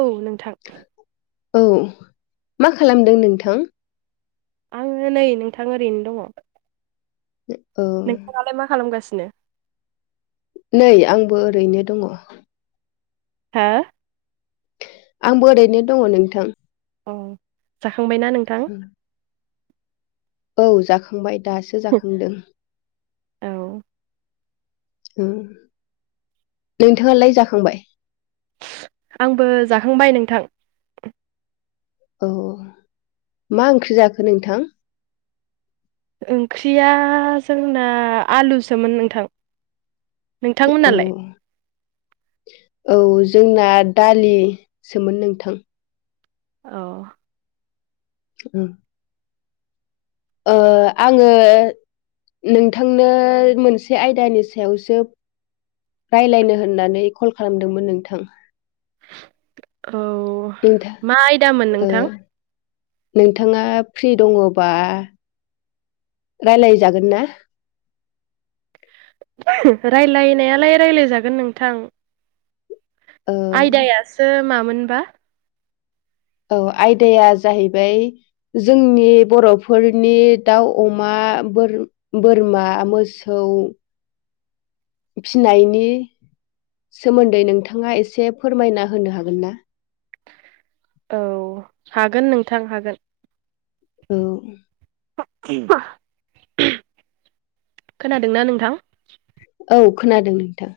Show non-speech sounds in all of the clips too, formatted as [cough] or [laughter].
औ नोंथां। औ मा खालामदों नोंथां? आङो नै नोंथां ओरैनो दङ। ओ। दालाय मा खालामगासिनो? नै आंबो ओरैनो दङ। हो? आंबो ओरैनो दङ नोंथां। अह जाखांबायना नोंथां? औ जाखांबाय दासो जाखांदों। औ उम नोंथाङालाय जाखांबाय? आंबो जाखांबाय नोंथां। औ मा ओंख्रि जाखो नोंथां? ओंख्रिया जोंना आलुसोमोन नोंथां। नोंथांमोनालाय अह। औ जोंना दालिसोमोन नोंथां। अह। [unintelligible] ओ आङो नोंथांनो मोनसे आयदानि सायावसो रायज्लायनो होननानै कल खालामदोंमोन नोंथां। औ। नोंथा मा आयदामोन ओ नोंथां नोंथाङा फ्रि दङबा राय्लायजागोन ना रायज्लायनायालाय रायज्लायजागोन नोंथां ओ आयदायासो सो मामोनबा औ आयदाया जाहैबाय जोंनि बर'फोरनि दाउ अमा बोर बोरमा मोसौ फिनायनि सोमोन्दै नोंथाङा एसे फोरमायना होनो हागोन ना औ हागोन नोंथां हागोन औ खोनादोंना नोंथां औ खोनादों नोंथां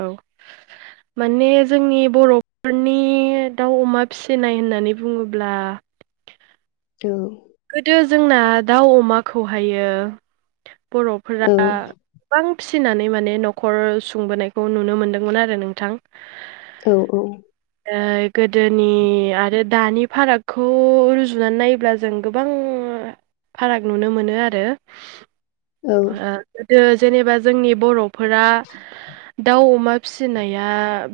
औ माने जोंनि बर'फोरनि बे दाउ अमा फिसिनाय होननानै बुङोब्ला औ गोदो जोंना दाउ अमाखौ हाय बर'फोरा औ गोबां फिसिनानै माने न'खर सुंबोनायखौ नुनो मोनदोंमोन आरो नोंथां औ-औ गोदोनि आरो दानि फारागखौ रुजुनानै नायोब्ला जों गोबां फाराग नुनो मोनो आरो औ जेनेबा जोंनि बर'फोरा दाउ अमा फिसिनाया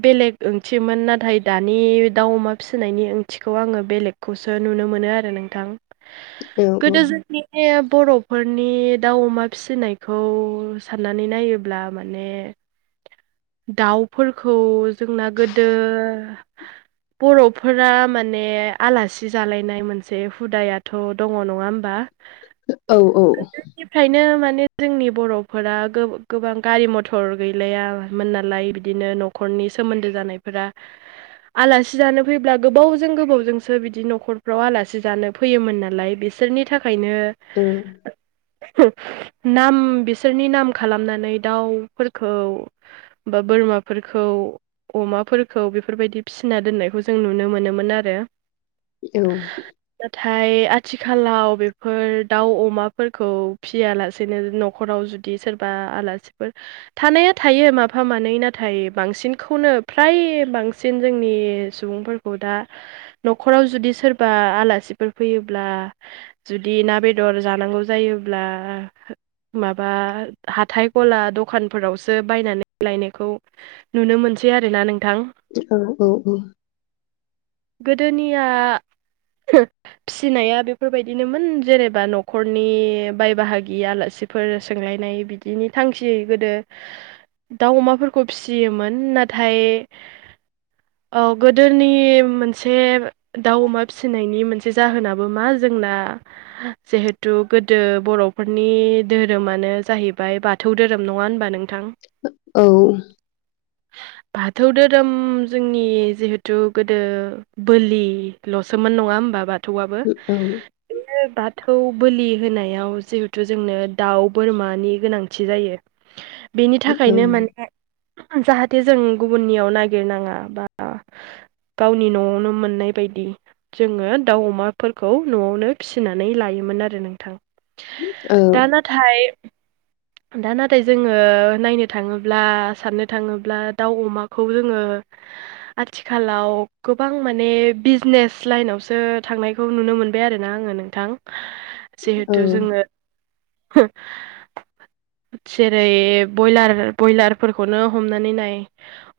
बेलेग ओंथिमोन नाथाय दानि दाउ अमा फिसिनायनि ओंथिखौ आङो बेलेगखौसो नुनो मोनो आरो नोंथां औ गोदो जोंनि बे बर'फोरनि दााव अमा फिसिनायखौ साननानै नायोब्ला माने [inaudible] दाउफोरखौ जोंना गोदो बर'फोरा माने आलासि जालायनाय मोनसे हुदायानो थ' दङ नङा होमबा औ-औ निफ्रायनो माने जोंनि बर'फोरा गोबां गारि मथर गैलायामोन नालाय बिदि बिदिनो न'खरनि सोमोन्दो जानायफोरा आलासि जानो फैब्ला गोबावजों गोबावजोंसो बिदि न'खरफ्राव आलासि जानो फै फैयोमोन नालाय बिसोरनि थाखायनो औ नाम बिसोरनि नाम खालामनानै दाउफोरखौ बा बोरमाफोरखौ अमाफोरखौ बेफोरबायदि फिसिना दोननायखौ जों नुनो मोनोमोन आरो औ नाथाय आथिखालाव बेफोर दाउ अमाफोरखौ फिसियालासेनो न'खराव जु जुदि सोरबा आलासिफोर थानाया थायो माफा मानै नाथाय बांसिनखौनो फ्राय बांसिन जोंनि सुबुंफोरखौ दा न'खराव जुदि सोरबा आलासिफोर फैयोब्ला जुदि ना बेदर जानांगौ जायोब्ला माबा हाथाय गला दखानफोरावसो बायनानै लायनायखौ नुनो मोनसै आरोना नोंथां औ-औ-औ गोदोनिया फिसिनाया बेफोरबायदिनोमोन जेनेबा न'खरनि बाय बाहागि आलासि फोर सोंलायनाय बिदिनि थांखियै गोदो दाउ अमाफोरखौ फिसियोमोन नाथाय औ गोदोनि मोनसे दाउ अमा फिसिनायनि मोनसे जाहोनाबो मा जोंना जिहेथु गोदो बर'फोरनि धोरोमानो जाहैबाय बा थौ धोरोम नङा होनबा नोंथां औ बाथौ धोरोम जोंनि जिहेथु गोदो बोलिल'सोमोन नङा होमबा बाथौआबो बे बाथौ बोलि होनायाव जिहेथु जोंनो दाउ बोरमानि गोनांथि जायो। बेनि थाखायनो माने जाहाथे जों गुबुननियाव नागिरनाङा बा नि न'आवनो मोननाय बायदि जोङो दाउ अमाफोरखौ न'आवनो फिसिनानै लायोमोन आरो नोंथां। दा नाथाय दा नाथाय जोङो नायनो थाङोब्ला साननो थाङोब्ला दाउ अमाखौ जोङो आथिखालाव गोबां माने बिजनेस लाइनावसो थांनायखौ नुनो मोनबाय आरोना आङो नोंथां। जिहेथु जोङो जेरै बयलार ब्रयलारफोरखौनो हमनानै नाय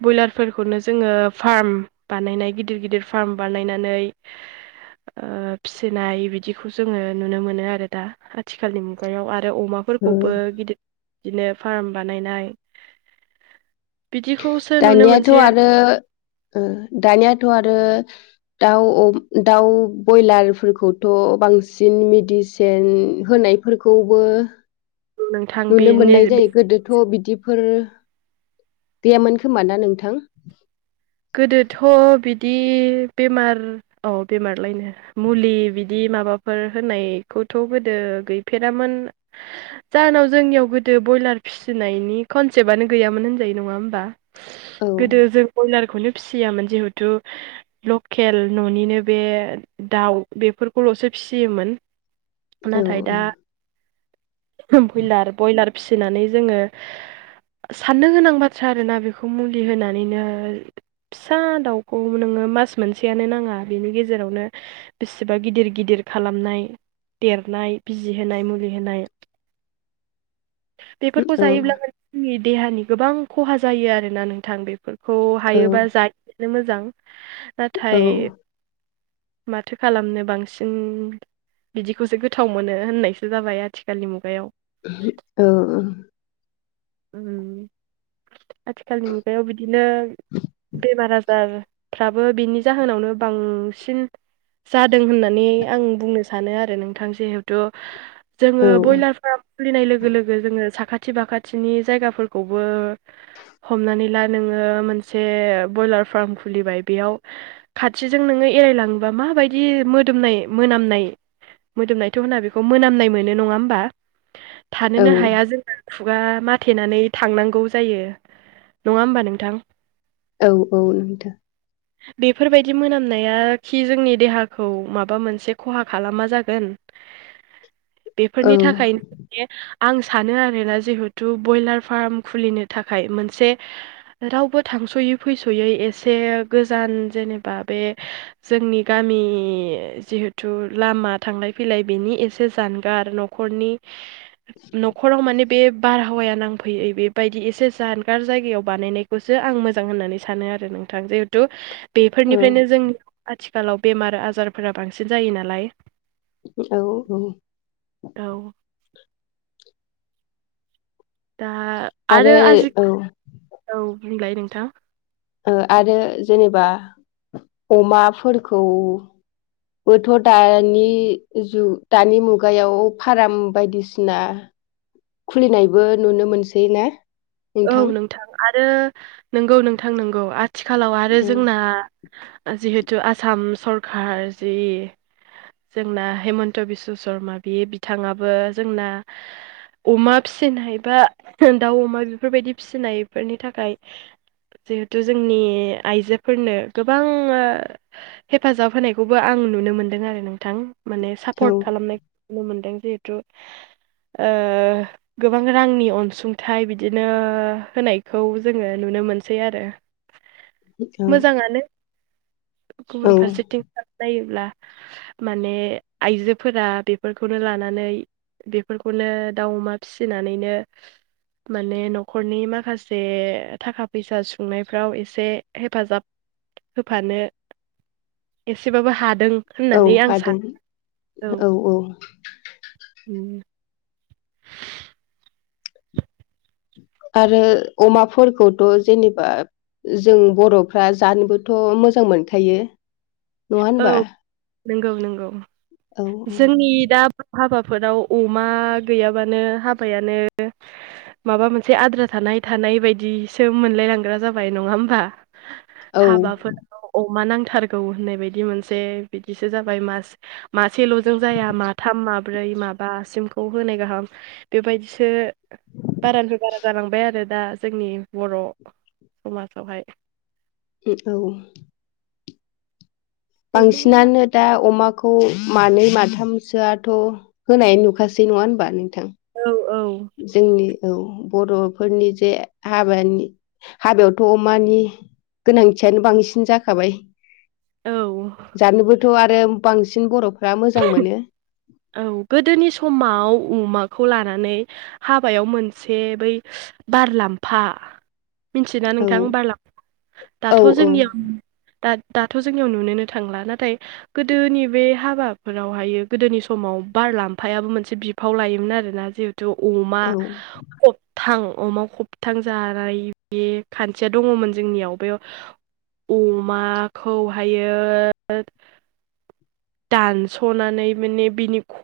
ब्रयलारफोरखौनो जोङो फार्म बानायनाय गिदिर गिदिर फार्म बानायनानै ओ फिसिनाय बिदिखौ जोङो नुनो मोनो आरो दा‌। आथिखालनि मुगायाव आरो अमा फोरखौबो गिदिर बिदिनो फार्म बानायनाय बिदिखौ दानियाथ' आरो ओ दानियाथ' आरो दाउ अ दाउ बयलारफोरखौथ' बांसिन मेडिसिन होनाय फोरखौबो आरो नोंथां नुनो बेनि मोननाय बे जायो गोदोथ' बिदि फोर गैयामोन खोमा ना नोंथां गोदोथ' बिदि बेमार औ बेमारलायनो मुलि बिदि माबाफोर होनायखौथ' गोदो गैफेरामोन जाहोनाव जोंनियाव गोदो ब्रयलार फि फिसिनायनि खनसेबानो गैयामोन होनजायो नंङा होनबा औ गोदो जों बयलार खौनो फिसियामोन जिहेथु लकेल न'निनो बे दाउ बेफोरखौल'सो फिसियोमोन औ नाथाय दा बयलार बयलार फिसिनानै जोङो साननो गोनां बाथ्रा आरोना बेखौ मुलि होनानैनो फिसा दाउखौ नोङो मास मोनसेयानो नाङा बेनि गेजेरावनो बेसेबा गिदिर गिदिर खालामनाय देरनाय बिजि होनाय मुलि होनाय बेफोरखौ औ जायोब्लाानो जोंनि देहानि गोबां खहा जायो आरोना नोंथां बेफोर खौ औ हायोबा जा [inaudible] मोजां औ नाथाय माथो खालामनो बांसिन बिदिखौसो गोथाव मोनो होननायसो जाबाय आथिखालनि मुगायाव औ औ उम आथिखालनि मुगायाव बिदिनो बेमार आजार फ्राबो बिनि जाहोनावनो बांसिन जादों होननानै आं बुंनो सानो आरो नोंथां जिहेथु जोङो बयलार फार्म फुलिनाय लोगो लोगो जोङो साखाथि बाखा थिनि जायगाफोरखौबो हमनानै ला नोङो मोनसे बयलार फार्म खुलिबाय बेयाव खाथिजों नोङो एरायलाङोबा माबायदि मोदोमनाय मोनामनाय मोदोमनायथ' होना बेखौ मोनामनाय मोनो नङा होमबा औ थानोनो हाया जोङो खुगा माथेनानै थांनांगौ जायो नङा होमबा नोंथां औ औ नंथ' [unintelligible] बेफोरबायदि मोनामनाया खि जोंनि देहाखौ माबा मोनसे खहा खालामा जागोन [inaudible] बेफोरनि थाखाय आं सानो आरो ना जिहथु बयलार फार्म खुलिनो थाखाय मोनसे रावबो थांस'यै फैस'यै एसे गोजान जेनेबा बे जोंनि गामि जिहेथु लामा थांलाय फैलाय बेनि एसे जानगार न'खरनि न'खराव माने बे बारहावाया नांफैयै बेबायदि एसे जानगार जायगायाव बानायनायखौसो आं मोजां होननानै सानो आरो नोंथां जिहेतु थु औ बेफोरनिफ्रायनो जोंनि आथिखालाव बेमार आजारफोरा बांसिन जायो नालाय औ औ। औ दा आरो आजि औ ओ औ बुंलाय नोंथां ओ आरो जेनेबा अमाफोरखौ बोथ' दानि जु दानि मुगायाव फाराम बायदिसिना खुलिनायबो नुनो मोनसै ना? औ नोंथां आरो नोंगौ नोंथां नोंगौ आथिखालाव आरो जोंना जिहेतु आसाम सरकार जि जोंना हेमन्त बिस्वशर्मा बि बिथाङाबो जोंना अमा फिसिनाय बा दाउ अमा बेफोरबायदि फिसिनायफोरनि थाखाय जिहेथु जोंनि आइजोफोरनो गोबां ओ हेफाजाब होनायखौबो आं नुनो मोनदों आरो नोंथां माने औ सापर्ट खालामनाय नु मोनदों जिहेथु ओ गोबां रांनि अनसुंथाइ बि बिदिनो होनायखौ जोङो नुनो मोनसै आरो मोजाङानो औ गुबुन फारसेथिं खालाम नायोब्ला। माने आइजोफोरा बेफोरखौनो लानानै बेफोरखौनो दाउ अमा फिसिनानैनो माने न'खरनि माखासे थाखा फैसा सुंनायफ्राव एसे हेफाजाब होफानो एसेबाबो हादों औ होननानै आं हादों औ औ उ [unintelligible] आरो अमाफोरखौथ' जेनेबा जों बर'फ्रा जानोबोथ' मोजां मोनखायो नङा होनबा? नोंगौ नोंगौ औ जोंनि दा हाबाफोराव अमा गैयाबानो हाबायानो माबा मोनसे आद्रा थानाय थानाय बायदिसो मोनलाय लांग्रा जाबाय नङा होमबा? औ हाबाफोराव अमा नांथारगौ होननाय बायदि मोनसे बिदिसो जाबाय मास मासेल'जों जाया माथाम माब्रै माबासिम खौ होनाय गाहाम बेबायदिसो बारानिफ्राय बारा जालांबाय आरो दा जोंनि बर' समाजावहाय उ औ अमा बांसिनानो दा अमाखौ मानै माथामसोआथ' होनाय नुखासै नङा होनबा नोंथां? औ औ जोंनि औ बर'फोरनि जे हाबानि हाबायावथ' अमानि गोनांथियानो बांसिन जाखाबाय औ जानोबोथ' आरो बांसिन बर'फ्रा मोजां मोनो। औ गोदोनि समाव अमाखौ लानानै हाबायाव मोनसे बै बारलाम्फा मिथियोना औ नोंथां बारलामफा? औ दाथ' औ जोंनियाव दा दाथ' जोंनियाव नुनोनो थांला नाथाय गोदोनि बे हाबाफोरावहायो गोदोनि सम समाव बार फायाबो मोनसे बिफाव लायोमोन आरोना जिहेतु अमा औ खबथां अमा खबथां जानाय बे खान्थिया दङमोन जोंनियाव बे अमाखौहायो दानस'नानै माने बिनि ख'